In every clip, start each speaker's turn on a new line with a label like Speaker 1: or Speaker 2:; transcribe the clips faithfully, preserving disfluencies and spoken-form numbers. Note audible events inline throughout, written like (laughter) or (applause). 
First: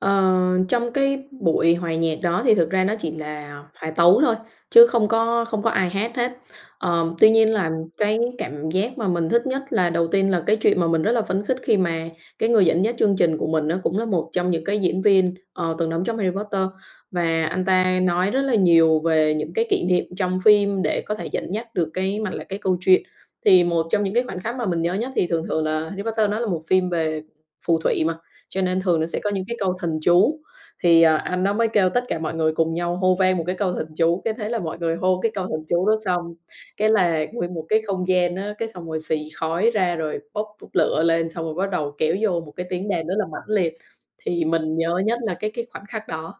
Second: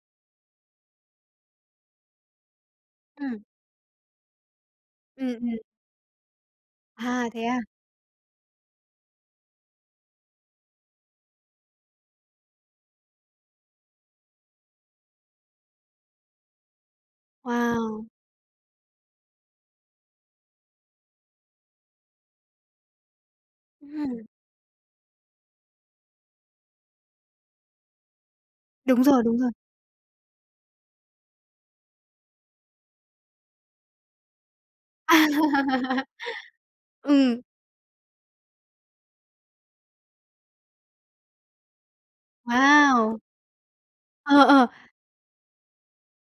Speaker 1: Ờ, trong cái buổi hòa nhạc đó thì thực ra nó chỉ
Speaker 2: Ừm.
Speaker 1: là hòa tấu thôi, chứ không
Speaker 2: Ừm,
Speaker 1: có
Speaker 2: ừm.
Speaker 1: không có ai hát hết. Ờ,
Speaker 2: À,
Speaker 1: tuy
Speaker 2: thế
Speaker 1: nhiên
Speaker 2: à.
Speaker 1: là cái cảm giác mà mình thích nhất là, đầu tiên là cái chuyện mà mình rất là phấn khích khi mà cái người dẫn dắt chương trình của mình á, cũng là một trong những cái diễn viên, ờ, từng đóng trong Harry Potter, và anh ta
Speaker 2: Wow.
Speaker 1: nói rất là nhiều về những cái kỷ niệm trong phim để có thể dẫn dắt được cái mạch lạc, cái câu chuyện. Thì một trong những cái
Speaker 2: Ừm.
Speaker 1: khoảnh khắc mà mình nhớ nhất thì thường thường là Harry Potter đó là một phim về phù thủy mà, cho nên thường
Speaker 2: Đúng
Speaker 1: nó sẽ
Speaker 2: rồi,
Speaker 1: có
Speaker 2: đúng
Speaker 1: những
Speaker 2: rồi.
Speaker 1: cái câu thần chú, thì anh đó mới kêu tất cả mọi người cùng nhau hô vang một cái câu thần chú, cái thế là mọi người
Speaker 2: À!
Speaker 1: hô cái câu thần chú đó xong, cái là
Speaker 2: Ừm.
Speaker 1: nguyên một cái không gian á, cái xong rồi xì khói ra rồi bốc bốc lửa lên xong rồi bắt đầu kéo vô một cái tiếng đàn rất
Speaker 2: Wow!
Speaker 1: là mãnh liệt.
Speaker 2: Ờ,
Speaker 1: Thì
Speaker 2: ờ.
Speaker 1: mình nhớ nhất là cái cái khoảnh khắc đó.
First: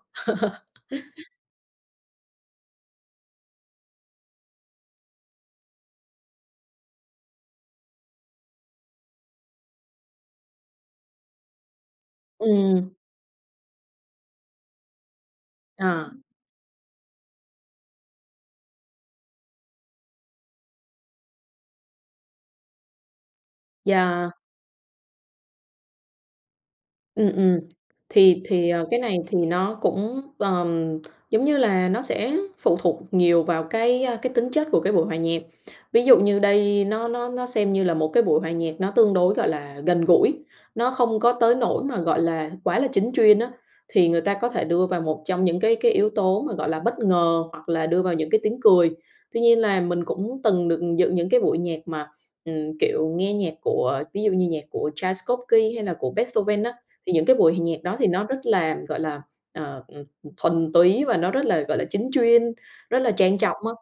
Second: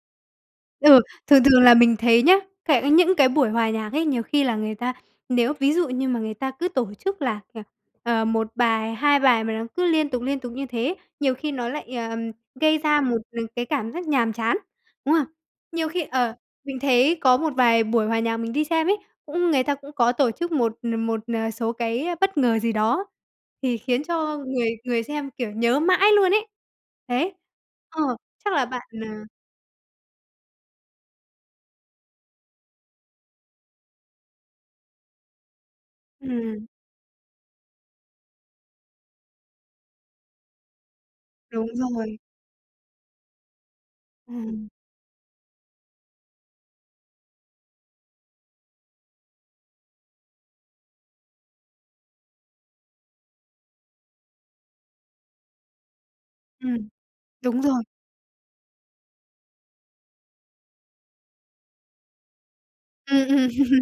Speaker 2: Ừ,
Speaker 1: (laughs)
Speaker 2: thường thường là mình thấy nhá, cai những cái buổi hòa nhạc ấy, nhiều khi là người ta, nếu ví dụ như mà người ta cứ tổ chức là là, ờ, một bài, hai bài mà nó cứ liên tục, liên tục như thế, nhiều khi nó lại, ờ, gây
Speaker 1: Ừm.
Speaker 2: ra một, n cái cảm giác nhàm chán, đúng không? Nhiều khi,
Speaker 1: Ờ.
Speaker 2: ờ, mình thấy có một vài buổi hòa nhạc mình đi xem ấy, cũng người ta cũng có tổ chức một n một, ờ, số cái bất ngờ gì đó thì khiến
Speaker 1: Yeah.
Speaker 2: cho người người xem, kiểu, nhớ mãi luôn ấy.
Speaker 1: Ừm,
Speaker 2: Đấy,
Speaker 1: ừm,
Speaker 2: ờ,
Speaker 1: thì
Speaker 2: chắc là
Speaker 1: thì
Speaker 2: bạn
Speaker 1: cái này
Speaker 2: nà
Speaker 1: thì nó cũng, ờm, giống như là nó sẽ phụ thuộc nhiều vào cái cái tính chất của cái buổi hòa nhạc. Ví dụ như
Speaker 2: Ừm.
Speaker 1: đây nó nó nó xem như là một cái buổi hòa nhạc nó tương đối, gọi là, gần gũi, nó không có tới
Speaker 2: Đúng
Speaker 1: nỗi mà,
Speaker 2: rồi.
Speaker 1: gọi là, quá là chính chuyên á. Thì người ta có thể
Speaker 2: Ừm.
Speaker 1: đưa vào một trong những cái cái yếu tố mà, gọi là, bất ngờ hoặc là đưa vào những cái tiếng cười. Tuy nhiên là mình cũng từng được dự những cái buổi nhạc mà, ừm, kiểu nghe nhạc của ví dụ như nhạc của Tchaikovsky, hay là của Beethoven á,
Speaker 2: Ừm,
Speaker 1: thì những cái buổi
Speaker 2: đúng
Speaker 1: hòa nhạc
Speaker 2: rồi.
Speaker 1: đó thì nó rất là, gọi là, ờ, ừm, thuần túy và nó rất là, gọi là, chính chuyên, rất là
Speaker 2: Ừm,
Speaker 1: trang
Speaker 2: ừm,
Speaker 1: trọng á,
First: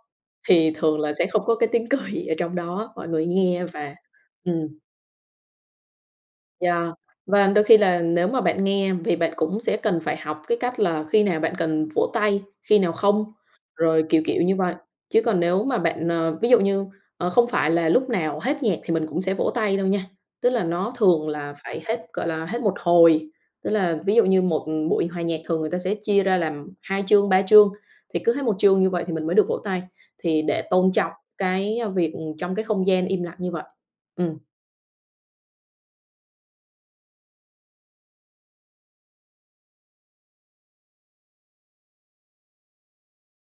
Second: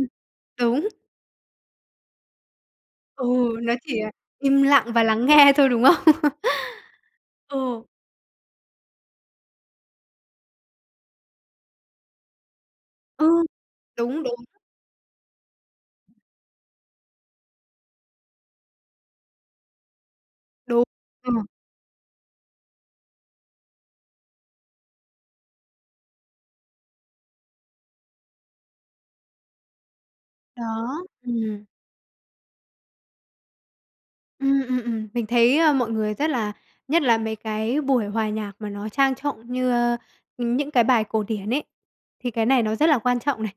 Speaker 1: thì
Speaker 2: đúng.
Speaker 1: thường là sẽ không có cái tiếng cười ở trong đó, mọi người
Speaker 2: Ừ,
Speaker 1: nghe
Speaker 2: nó
Speaker 1: và
Speaker 2: chỉ là im
Speaker 1: ừm.
Speaker 2: lặng và lắng nghe thôi, đúng không?
Speaker 1: Yeah,
Speaker 2: (laughs)
Speaker 1: và đôi khi
Speaker 2: Ừ.
Speaker 1: là nếu mà bạn nghe vì bạn cũng sẽ cần phải học cái cách là khi nào bạn cần vỗ tay, khi nào
Speaker 2: Ừ,
Speaker 1: không, rồi kiểu
Speaker 2: đúng, đúng.
Speaker 1: kiểu như vậy. Chứ còn nếu mà bạn à, ví dụ như, ờ, không phải là lúc nào hết nhạc thì mình cũng sẽ vỗ tay đâu nha. Tức là
Speaker 2: Đúng
Speaker 1: nó thường
Speaker 2: ờ.
Speaker 1: là phải hết, gọi là, hết một hồi. Tức là ví dụ như một buổi hòa nhạc thường người ta sẽ chia ra làm hai chương, ba chương, thì cứ hết một chương như vậy thì mình mới được vỗ tay, thì để tôn
Speaker 2: Đó,
Speaker 1: trọng
Speaker 2: ừm.
Speaker 1: cái việc trong cái không gian im lặng như vậy. Ừm.
Speaker 2: Ừm, ừm, ừm, mình thấy mọi người rất là nhất là mấy cái buổi hòa nhạc mà nó trang trọng như những cái bài cổ điển ấy, thì cái này nó rất là quan trọng này.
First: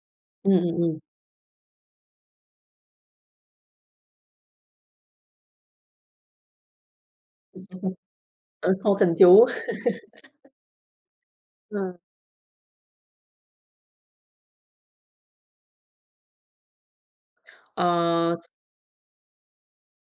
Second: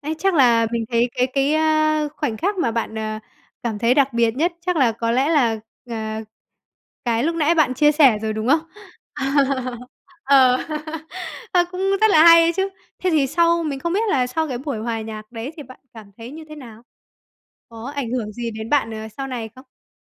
Speaker 2: Ấy, chắc
Speaker 1: Ừm,
Speaker 2: là
Speaker 1: ừm,
Speaker 2: mình
Speaker 1: ừm.
Speaker 2: thấy cái cái, ơ, khoảnh khắc mà bạn, à, cảm thấy đặc biệt nhất chắc là có lẽ là, à, cái lúc nãy bạn chia sẻ rồi,
Speaker 1: (laughs)
Speaker 2: đúng không?
Speaker 1: Ờ, pâu thần chú.
Speaker 2: (laughs)
Speaker 1: (laughs)
Speaker 2: Ờ, (laughs) nó cũng
Speaker 1: Ờ.
Speaker 2: rất là hay ấy chứ. Thế thì sau mình không biết là sau cái buổi hòa nhạc đấy thì bạn cảm thấy như thế nào? Có ảnh hưởng
Speaker 1: Ờ, x
Speaker 2: gì đến bạn, ờ, sau này không?